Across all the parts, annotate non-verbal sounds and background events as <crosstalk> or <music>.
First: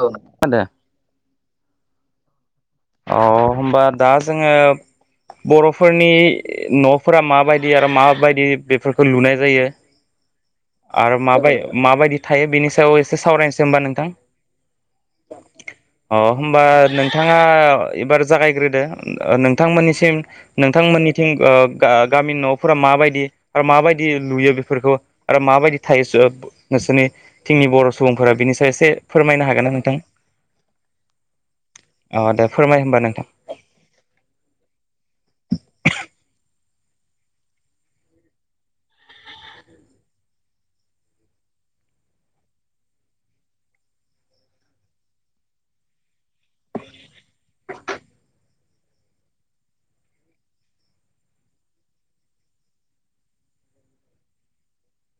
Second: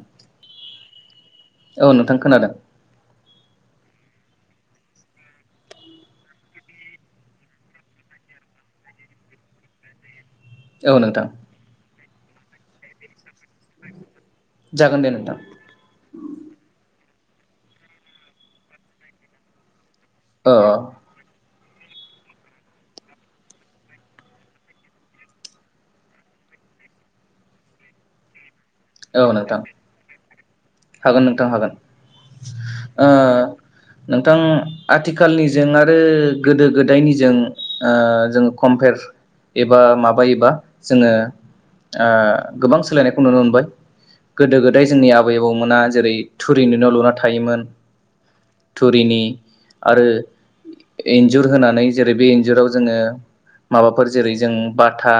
औ मा होनदों? औ नोंथां खोनादों? अ होनबा दा जोङो बरफोरनि नफोरा माबायदि आरो माबायदि बेफोरखौ लुनाय जायो? औ आरो नोंथां माबाय माबायदि थायो बिनि सायाव एसे सावरायनोसै होम्बा नोंथां? जागोन दे नोंथां अ होम्बा नों बिथाङा एबार जागायग्रोदो नोंथांमोननिसि थिं औ नोंथांमोननिथिं ओ आ गामिनि न'फोरा माबायदि आरो माबायदि लुयो बेफोरखौ आरो माबायदि थायो नोंसोरनि जोंनि बर' सुबुंफोरा बिनिस एसे फोरमायनो हागोन ना नोंथां? हागोन नोंथां हागोन, अ दे फोरमाय होमबा ओ नोंथां नोंथां आथिखालनि जेंनादो गोदो गोदायनि जों ओ जों कमप्यार एबा माबायोबा जोङो ओ गोबां सोलायनायखौ नुनो मोनबाय गोदो गोदाय जोंनि आबै आबौ आबौमोना जेरै थुरिनि न' लुना थायोमोन थुरिनि आरो इन्जुर होनानै जेरै बे इन्जुराव जोङो माबाफोर जेरै जों बाथा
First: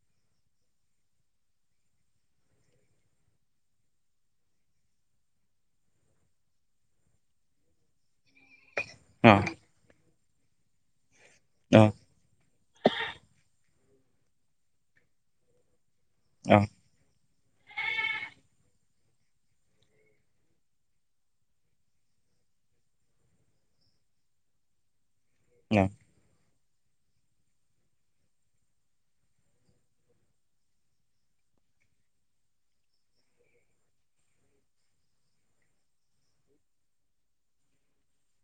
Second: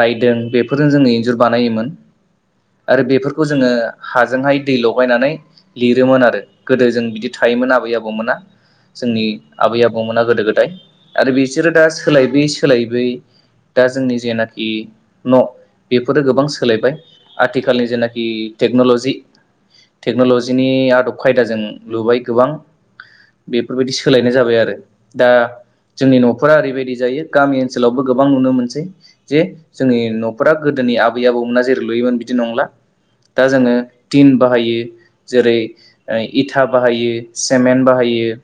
रायदों बेफोरजों जोङो इन्जुर बानायोमोन आरो बेफोरखौ जोङो हाजोंहाय दै लगायनानै लिरोमोन आरो गोदो जों बिदि थायोमोन आबै आबौमोना। जोंनि अ आबै आबौ। दंमोन ना गोदो गोदाय। आरो बिसोरो अ दा सोलायबिस सोलायबाय दा जोंनि जेनाखि न' बेफोरो गोबां अ सोलायबाय। आथिखालनि जेनाखि टेक्न'ल'जि। टेक्न'लजिनि आदब खायदाजों लुबाय गोबां बेफोरबायदि सोलायनाय जाबाय आरो दा जोंनि न'फोरा ओरैबायदि जायो गामि ओनसोलावबो गोबां नुनो मोनसै जे जोंनि न'फोरा गोदोनि आबै आबौमोना जेरै लुयोमोन बिदि नंला दा जोङो टिन बाहायो जेरै इथा बाहायो सेमेन्ट बाहायो।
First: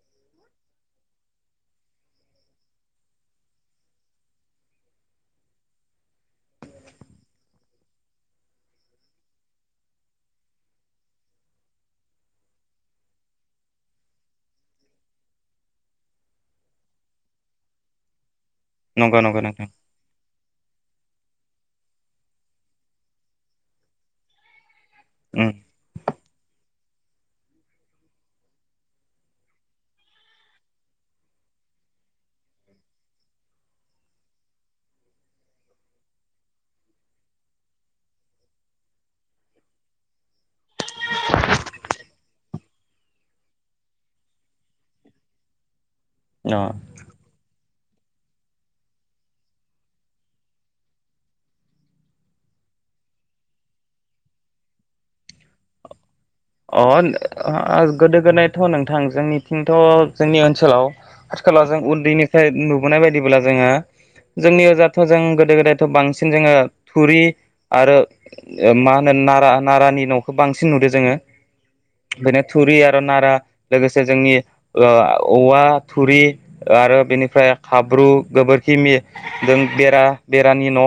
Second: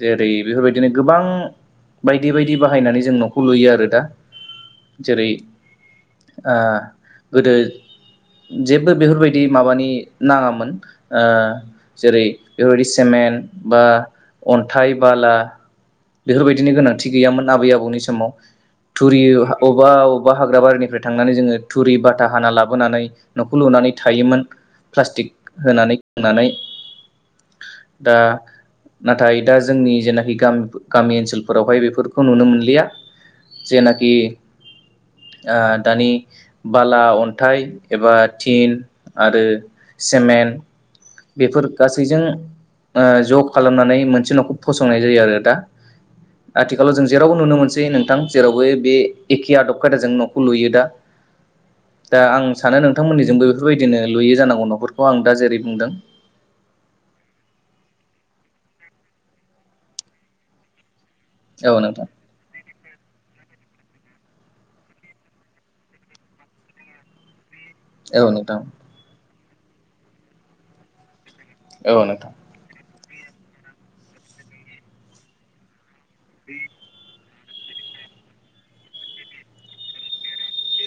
जेरै बेफोरबायदिनो गोबां बायदि बायदि बाहायनानै जों न'खौ लुयो आरो दा जेरै आ गोदो जेबो बेफोरबायदि माबानि नाङामोन ओ जेरै बेफोरबायदि सेमेन्ट बा अन्थाइ बाला बेफोरबायदिनि गोनांथि गैयामोन आबै आबौनि समाव नंगौ थुरि नंगौ नोंथां अबेबा अबेबा हाग्रा बारिनिफ्राय थांनानै जोङो थुरि बाथा हाना लाबोनानै न'खौ लुनानै थायोमोन। प्लास्टिक उम होनानै। होनानै दा नाथाय दा जोंनि जेनाखि गा गामि ओनसोलफोरावहाय बेफोरखौ नुनो मोनलिया जेनाखि ओ दानि बाला अन्थाइ एबा थिन आरो सेमेन्ट बेफोर गासैजों ओ ज' खालामनानै मोनसे न'खौ फसंनाय जायो आरो दा। अ आथिखालाव जों जेरावबो नुनो मोनसै एखे नोंथां जेरावबो बे एखे आदब खायदाजों न'खौ लुयो दा दा आं सानो नोंथांमोननिजोंबो बेफोरबायदिनो लुयो जानांगौ न'फोरखौ आं दा जेरै बुंदों। अ गोदो गोदायथ' नोंथां जोंनिथिंथ' जोंनि ओनसोलाव खाथि खाला औ जों नोंथां उन्दैनिफ्राय नुब <unintelligible> बायदिब्ला जोङो जोंनि ओजाथ' जों गोदो गोदायथ' बांसिन जोङो थुरि आरो औ नोंथां ओ मा होनो नारा नारानि न'खो बांसिन नुदो जोङो। औ नोंथां बेखायनो थुरि आ नारा लोगोसे जोंनि औवा थुरि आरो बेनि ओमफ्राय हाब्रु गोबोरखिनि बेरा बेरानि न'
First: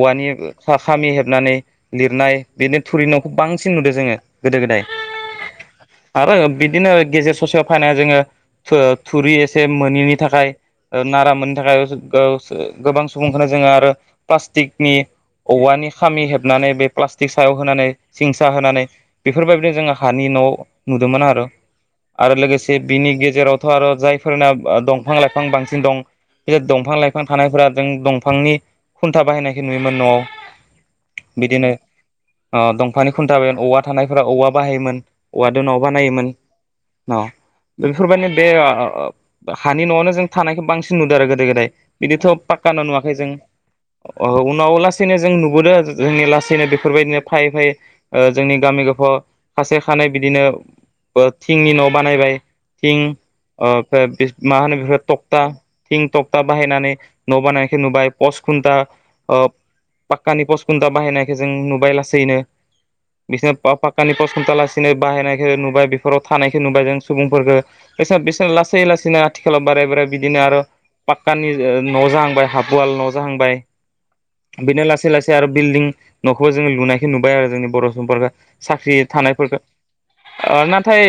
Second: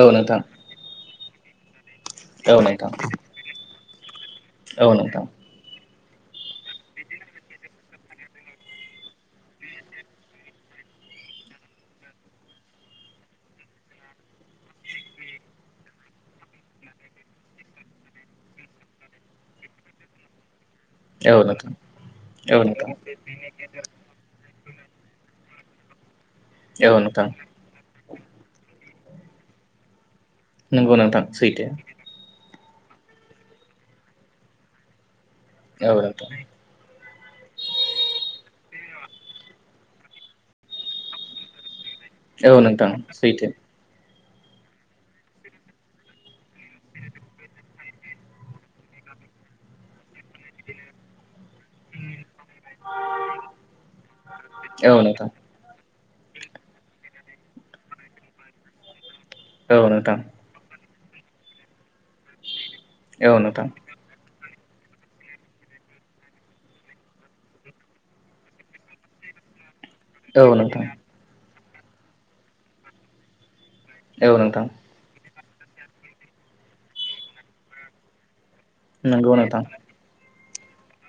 औ नोंथां खामि हेब नानै लिरनाय औ बेनो नोंथां थुरिन'खौ बांसिन नुदों । जोंङो औ नोंथां । आरो बिदिनो गेजेर ससेयाव फैनानै जोंङो फो थुरि एसे मोैनि थाखाय नारा मोनैनि थाखाय गोबां सुबुंखौनो जोंङो आरो प्लास्टिकनि औवानि खामि हेबनानै बे प्लास्टिक सायाव होनानै सिंसा होनानै बेफोरबायदिनो जों हानि न' नुदोंमोन औ आरो नोंथां आरो औ लोगोसे नोंथां बिनि गेजेरावथ' आरो जायफोरना दंफां लाइफां बांसिन दं बे औ दंफां नोंथां लाइफां थानायफोरा जों दं बिफांनि खुन्था बाहायनायखौ नुयोमोन न'आव नंगौ नोंथां सैथो ओ दंफां खुन्थाबा औवा थानायफोरा औवा बाहायोमोन औवा दो न औ नोंथां बानायोमोन। औ बेफोरबायदिनो बे हानि न'आवनो जों थानायखौ बांसिन नुदों आरो गोदो गोदाय बिदिथ' औ पाक्का न नोंथां नुवाखै जों सैथो उनाव लासैनो जों नुबोदों जोंनि लासैनो बेफोरबायदिनो फायै-फायै जोंनि गामि गफाव खासे खानै बिदिनो थिंनि न' बानायबाय थिं ओमफ्राय मा होनो औ बेफोर नोंथां थकता थिं थकथा बाहायनानै न' बानायखौ नुबाय पस खुन्था ओ औ नोंथां पाक्कानि पस खुनथा बाहायनायखो जों नुबाय लासैनो औ बिसा नोंथां पाककानि पस खुनथा लास बाहायनायखो नुबाय बेफोराव थानायखौ नुबाय जों सुबुंफोरखौ बि लासै-लासैनो आथिखालाव बाराय-बाराय बिदिनो औ आरो नोंथां पाक्कानि न' जाहांबाय हाबवाल न' जाहांबाय औ नोंथां बिदिनो लासै लासै आरो बिल्डिं न'खौबो जोंङो लुनायखौ नुबाय आरो जोंनि बर' सुबुंफोरखो साख्रि नंगौ थानायफोरखो नोंथां ओ नाथाय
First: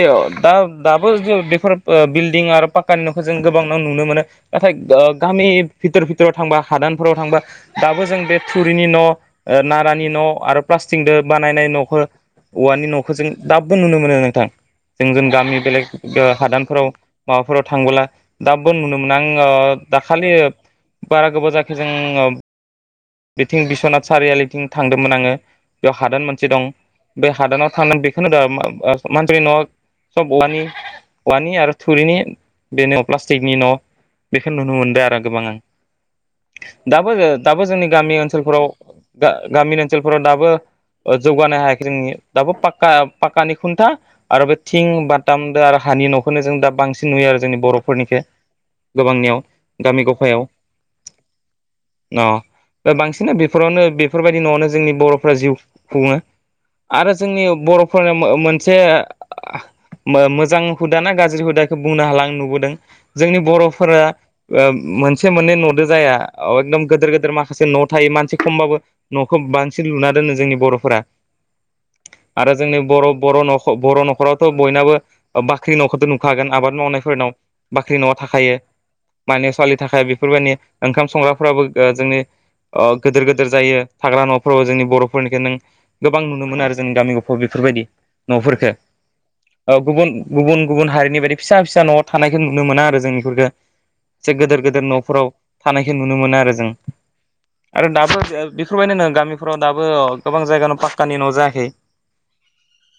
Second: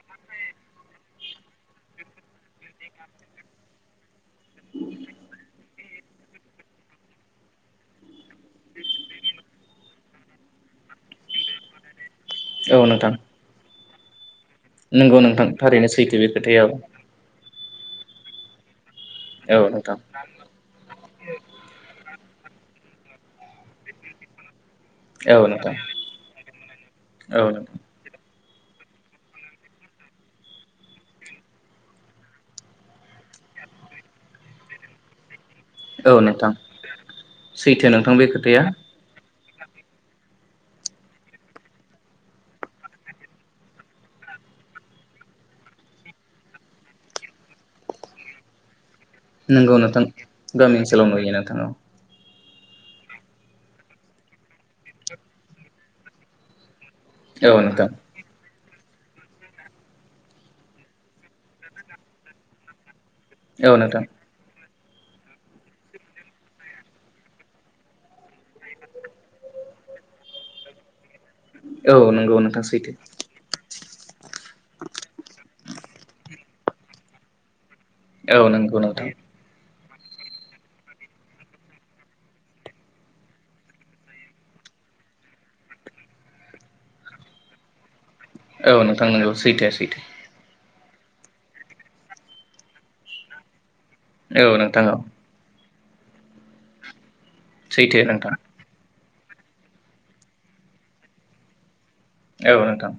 दा दाबो जे बेफोर ओ बिल्डिं आरो पाक्कानि न'खौ जों गोबांनो नुनो मोनो नाथाय ओ गामि बिथोर भिथोराव थांबा हादानफोराव थांबा दाबो जों बे थुरिनि न' ओ नारानि न' आरो प्लास्टिकदो बानायनाय न' खरा औ औवानि नोंथां न'खौ जों दा बो नुनो मोनो नोंथां। जों नंगौ जों नोंथां गामि बेलेग थारैनो सैथो ओ बे खोथाया हादानफोराव मा फोराव थांबोला दाबबो नुनो मो नो औ नोंथां दाखालि बारा गोबाव जायाखै जोंङो बिथिं बिस्वनाथ सारियालिथिं थांदोंमोन आंङो औ नोंथां बेयाव हादान मोनसे दं बे औ हादानाव नोंथां थांनानै बेखौनो होदा मा ओ मानसिनि न' सब औवानि औवानि आरो थुरिनि बेनो प्लास्टिकनि न' बेखौ नुनो मोनदों आरो गोबां आं औ नोंथां दाबो ओ दाबो सैथो जोंनि नोंथां गामि बे खोथाया ओनसोलफोराव गा गामिनि ओनसोलफोराव दाबो ओ जौगानो हायाखै जोंनि दाबो पाक्का पाक्कानि खुन्था आरो बे थिं बाथामदो आरो हानि न'खौनो जों दा बांसिन नुयो जोंनि बर'फोरनिखै नोंगौ नोंथां गामि ओनसोलाव नुयो नोंथां औ ओ बांसिन बेफोरावनो बेफोरबायदि न'आवनो जोंनि बर'फ्रा जिउ खुंङो आरो जोंनि औ औ नोंथां बर'फोरा मो मोन मोनसे मो मोजां हुदा ना गाज्रि हुदा इखौ बुंनो हाला आं नुबोदों जोंनि औ नोंथां बर'फोरा ओ मोनसे मोननै न'दो जाया एकदम गिदोर गिदोर माख माखासे न' थायो मानसि खमबाबो न'खौ बांसिन लुना दोनो जोंनि बर'फोरा औ नंगौ आरो नोंथां जोंनि सैथो बर' बर' न'ख' फ बर' न'खरावथ' बयनाबो बाख्रिनि न'खरथ' नुखागोन आबाद मावनायफोरनाव बाख्रि न'आ औ थाखायो नंगौ नोंथां माने सवालि नि थाखाय बेफोरबायदि ओंखाम संग्राफ्राबो ओ जोंनि अ गिदोर गिदिर जायो थाग्रा न'फोराव जोंनि बर'फोरनिख नों गोबां नुनो मोनो आरो जोंनि गामि गफाव बेफोरबायदि न'फोरखौ औ नोंथां नंगौ सैथो ओ सैथो गुबुन गुबुन गुबुन हारिनि बायदि फिसा फिसा न'आव थानायखौ नुनो मोना आरो जोंनिफोरखौ से औ गेदेर नोंथां गेदेर औ न'फोराव थानायखौ नुनो मोना आरो जों आरो सैथो दाबो नोंथां बेबेफोरबायदिनो नों गामिफोराव दाबो अ गोबां जायगानि पाक्कानि न' जायाखै औ नोंथां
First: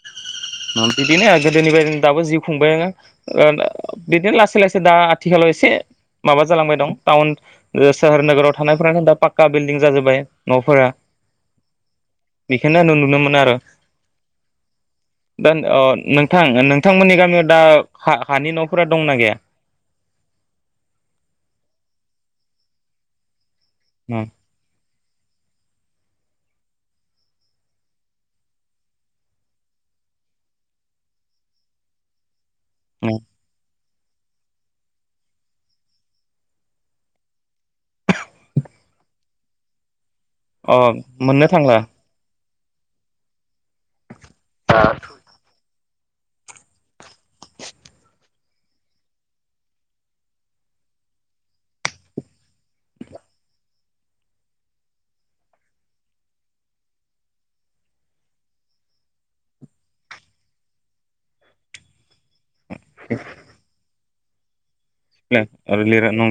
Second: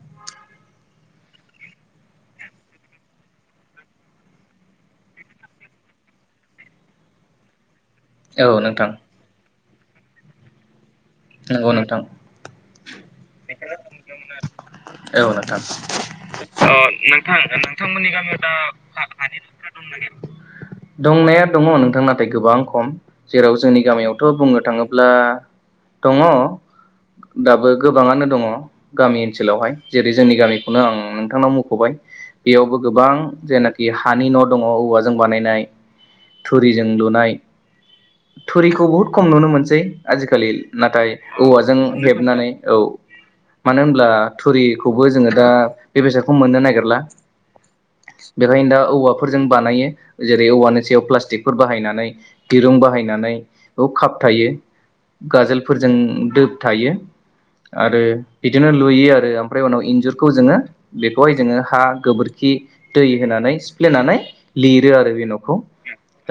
बिदिनो गोदोनि बायदि दाबो जिउ खुंबायनो बिदिनो लासै लासै दा आथिखालाव एसे माबा जालांबाय दं टाउन सहोर नोगोराव औ नोंथां थानायफ्रानो दा फाख खा बिल्दिं जाजोब्बाय न फोरा। नंगौ नोंथां औ मोनो आरो दा नोंथां नोंथां नोंथां नोंथांमोननि गामियाव दा नोंथांमोननि गामियाव हानि दा न'फोरा दंना गैया हा-हानि न फोरा दंना गैया दंनाया दङ नोंथां नाथाय गोबां खम जेराव जोंनि गामियावथ बुंनो थाङोब्ला दङ दाबो गोबाङानो दङ गामि ओनसोलावहाय जेरै जोंनि गामिखौनो आं नोंथांनाव मुखबाय बेयावबो गोबां जेनाखि हानि न दङ औवाजों बानायनाय थुरिजों लुनाय थुरिखौ बुहुद खम नुनो मोनसै आजिखालि अ नाथाय मोननो औवाजों थांला हेबनानै औ। मानो होनब्ला थुरिखौबो जोङो दा बे बेसादखौ मोननो नागिरला बेखायनो दा औवाफोरजों बानायो जेरै औवानि सायाव प्लास्टिकफोर बाहायनानै दिरुं बाहायनानै काप थायो गाजोल फोरजों दोब थायो आरो बिदिनो लुयो आरो ओमफ्राय उनाव इन्जुरखौ जोङो बेखौहाय जोङो हा गोबोरख खि दै होनानै सिफ्लेनानै लिर रो आरो बे नखौ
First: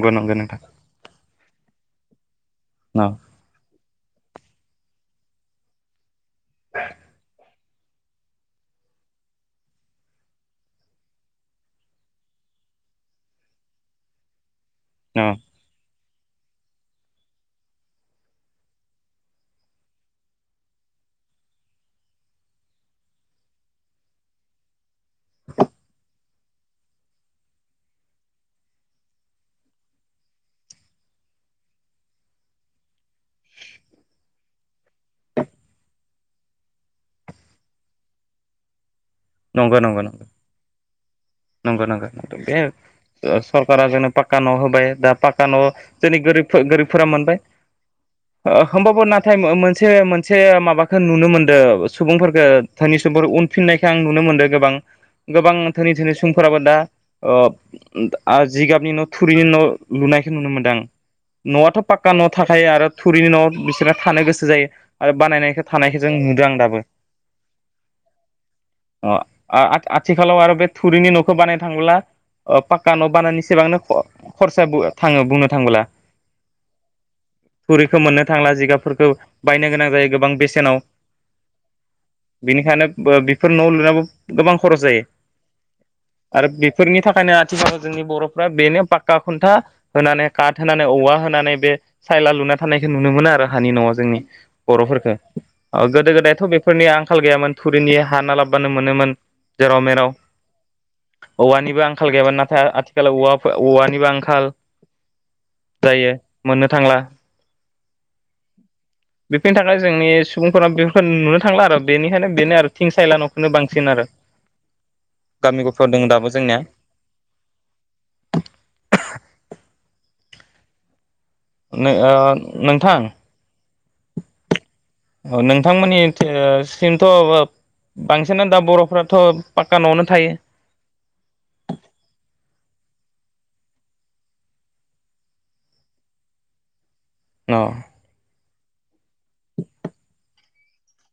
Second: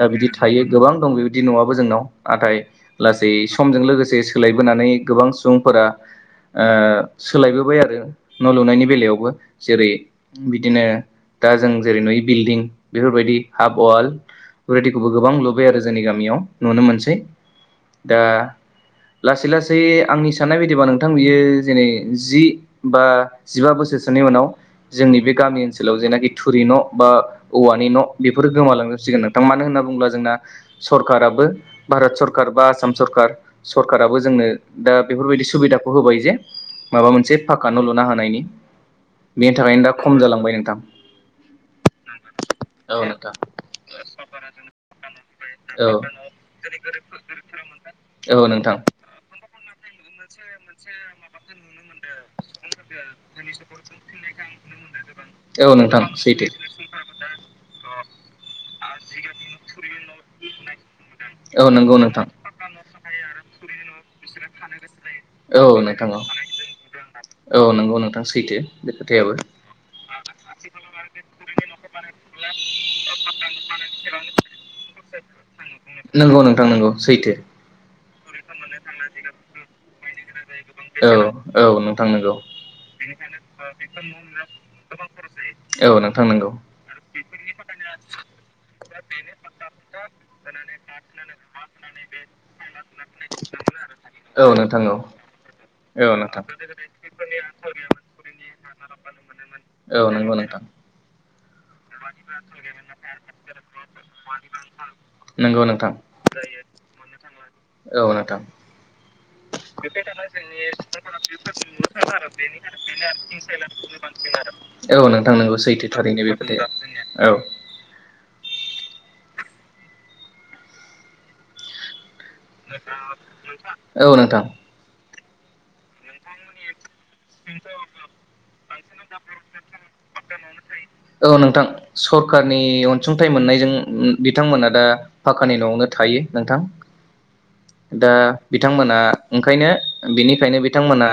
दा बिदि नंगौ नोंथां थायो गोबां दं जों बिदि नआबो जोंनाव नाथाय लासै समजों लोगोसे <unintelligible> सोलायबोनानै गोबां सुबुंफोरा ओह सोलायबोब बाय आरो न लुनायनि बेलायावबो जेरै बिदिनो दा जों जेरै नुय बिल्डिं बेफोरबायदि हाफ वाल बादिखौबो गोबां लुबाय आरो जोंनि गाम मियाव नुनो मोनसै दा लासै लासै आंनि साननाय बायदिबा नोंथां बियो जेनै जि बा जिबा बोसोरसोनि उनाव जोंनि बे गामि ओनसोलाव जेनाखि थुरि न बा औवानि न बेफोर गोमालांजोबसिगोन नोंथां मानो होनना बुङोब्ला जोंना सरखाराबो भारत सरखार बा आसाम सरखार सरकाराबो जोंनो दा बेफोरबायदि सुबिदाखौ होबाय जे माबा मोनसे पाक्का न लुनो हानायनि नंगौ नंगौ नंगौ नंगौ बे औ नोंथां सरकारा जोंनो पाक्का न होबाय दा पाक्का न औ जोंनि गोरिब-गोरिबफोरा मोनबाय औ ओ नोंथां होमबाबो नाथाय मो-मोनसे सो मोन। एसे माबाखौ नुनो मोनदों। सुबुंफोरखौ दानि सुबोर उनफिननाय आं नुनो मोनदों गोबां गोबां औ धोनि नोंथां धोनि सुबुंफोराबो दा सैथो ओ दा आ जिगाबनि न' थुरिनि न' लुनायखौ नुनो मोनदों आं। औ न'आथ' नंगौ पाक्का नोंथां। न' थाखायो आरो थुरिनि न'आव बिसोरा थानो गोसो जायो आरो औ बानायनायखौ थानायखौ नोंथां जों औ नुदों आं दाबो औ नंगौ नोंथां सै अ आ-आथि-आथिखालाव आरो बे थुरिनि न'खौ बानायनो थाङोब्ला ओ पाक्का न' बानायनि सिबांनो ख-खरसाबु थाङो बुंनो थांब्ला नंगौ नोंथां नंगौ सैथो। थुरिखौ मोननो थांला जिगाबफोरखौ बायनो गोनां जायो गोबां बेसे औ औ नोंथां नंगौ। बेनिखायनो बेफोर न' लुनावबो गोबां खरस जायो औ नोंथां आरो नंगौ। बेफोरनि थाखायनो आथिखालाव जोंनि बर'फ्रा बेनो पाक्का खुन्था होनानै काट होनानै औवा होनानै बे सायला लुना थानायखौ नुनो मोनो आरो हानि न'आव जोंनि औ नोंथां औ बर'फोरखो। ओ गोदो औ गोदायथ' नोंथां। बेफोरनि आंखाल गैयामोन थुरिनि लाबबानो मोनोमोन जेराव मेराव औ नोंगौ नोंथां औवानिबो आंखाल गैयामोन नाथाय आथिखालाव औवा औवानिबो आंखाल नंगौ नोंथां जायो मोननो थांला औ नोंथां। बेफोरनि थाखाय जोंनि सुबुंफोरा बेफोरखौ नुनो थांला आरो बेनिखायनो बेनो आरो। थिं सायला न'खौनो बांसिन आरो औ नोंथां नोंगौ गामि गफायाव सैथो दङ थारैनो दाबो बे जोंनिया खोथाया औ नो ओ नोंथां औ नोंथां औ नोंथांमोननि थि ओ थिं थ' बांसिनानो दा बर'फ्राथ' पाक्का न'आवनो थायो। सुंथाइ मोननायजों बिथांमोना दा पाकानि न'आवनो थायो नोंथां। औ दा बिथांमोना ओंखायनो बिनिखायनो बिथांमोना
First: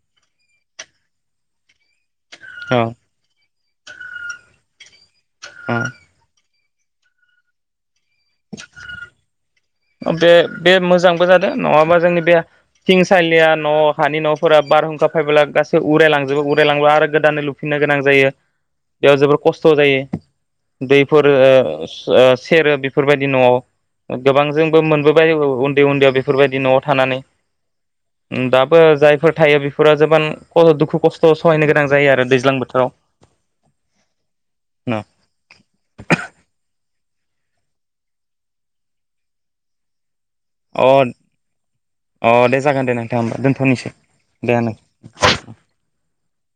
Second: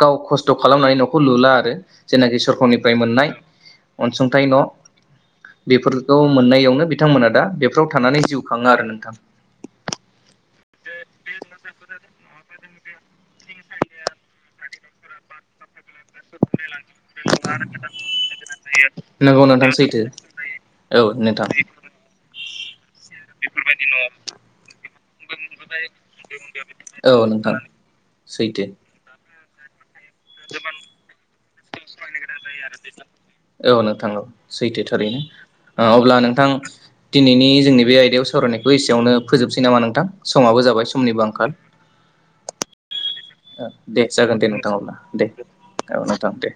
गाव खस्थ' खालामनानै न'खौ लुला आरो जेनाखि औ सरखारनिफ्राय मोननाय अनसुंथाइ न'। बेफोरखौ मोननायाव बिथांमोना दा बेफ्राव थानानै जिउ खाङो आरो नोंथां। ओ बे बे मोजांबो जादों नङाबा जोंनि बे थिं सालिया न' हानि न'फोरा बारहुंखा फायबोला गास बो उरायलांजोबो उरायलांबा आरो गोदानै लुफिननो गोनां जायो बेयाव जोबोर नंगौ खस्थ' नोंथां जायो सैथो औ दैफोर नोंथां ओ ओ सेरो बेफोरबायदि न'आव गोबां जों <unintelligible> बौबाय औ उन्दै उन्दैआव बेफोर बादि न'आव औ थानानै नोंथां ओम सैथो दाबो जायफोर थायो फुरा <unintelligible> दुखु खस्थ'स औ नोंथां औ सैथो थारैनो अब्ला नोंथां दिनैनि जोंनि बे आयदायाव सावरायनायखौ एसेयावनो फोजोबसै नामा नोंथां? समाबो अ जाबाय समनिबो अ दे जागोन दे नों होमबा ओ दोनथ'नोसै दे जागोन दे नोंथां अब्ला दे औ नोंथां दे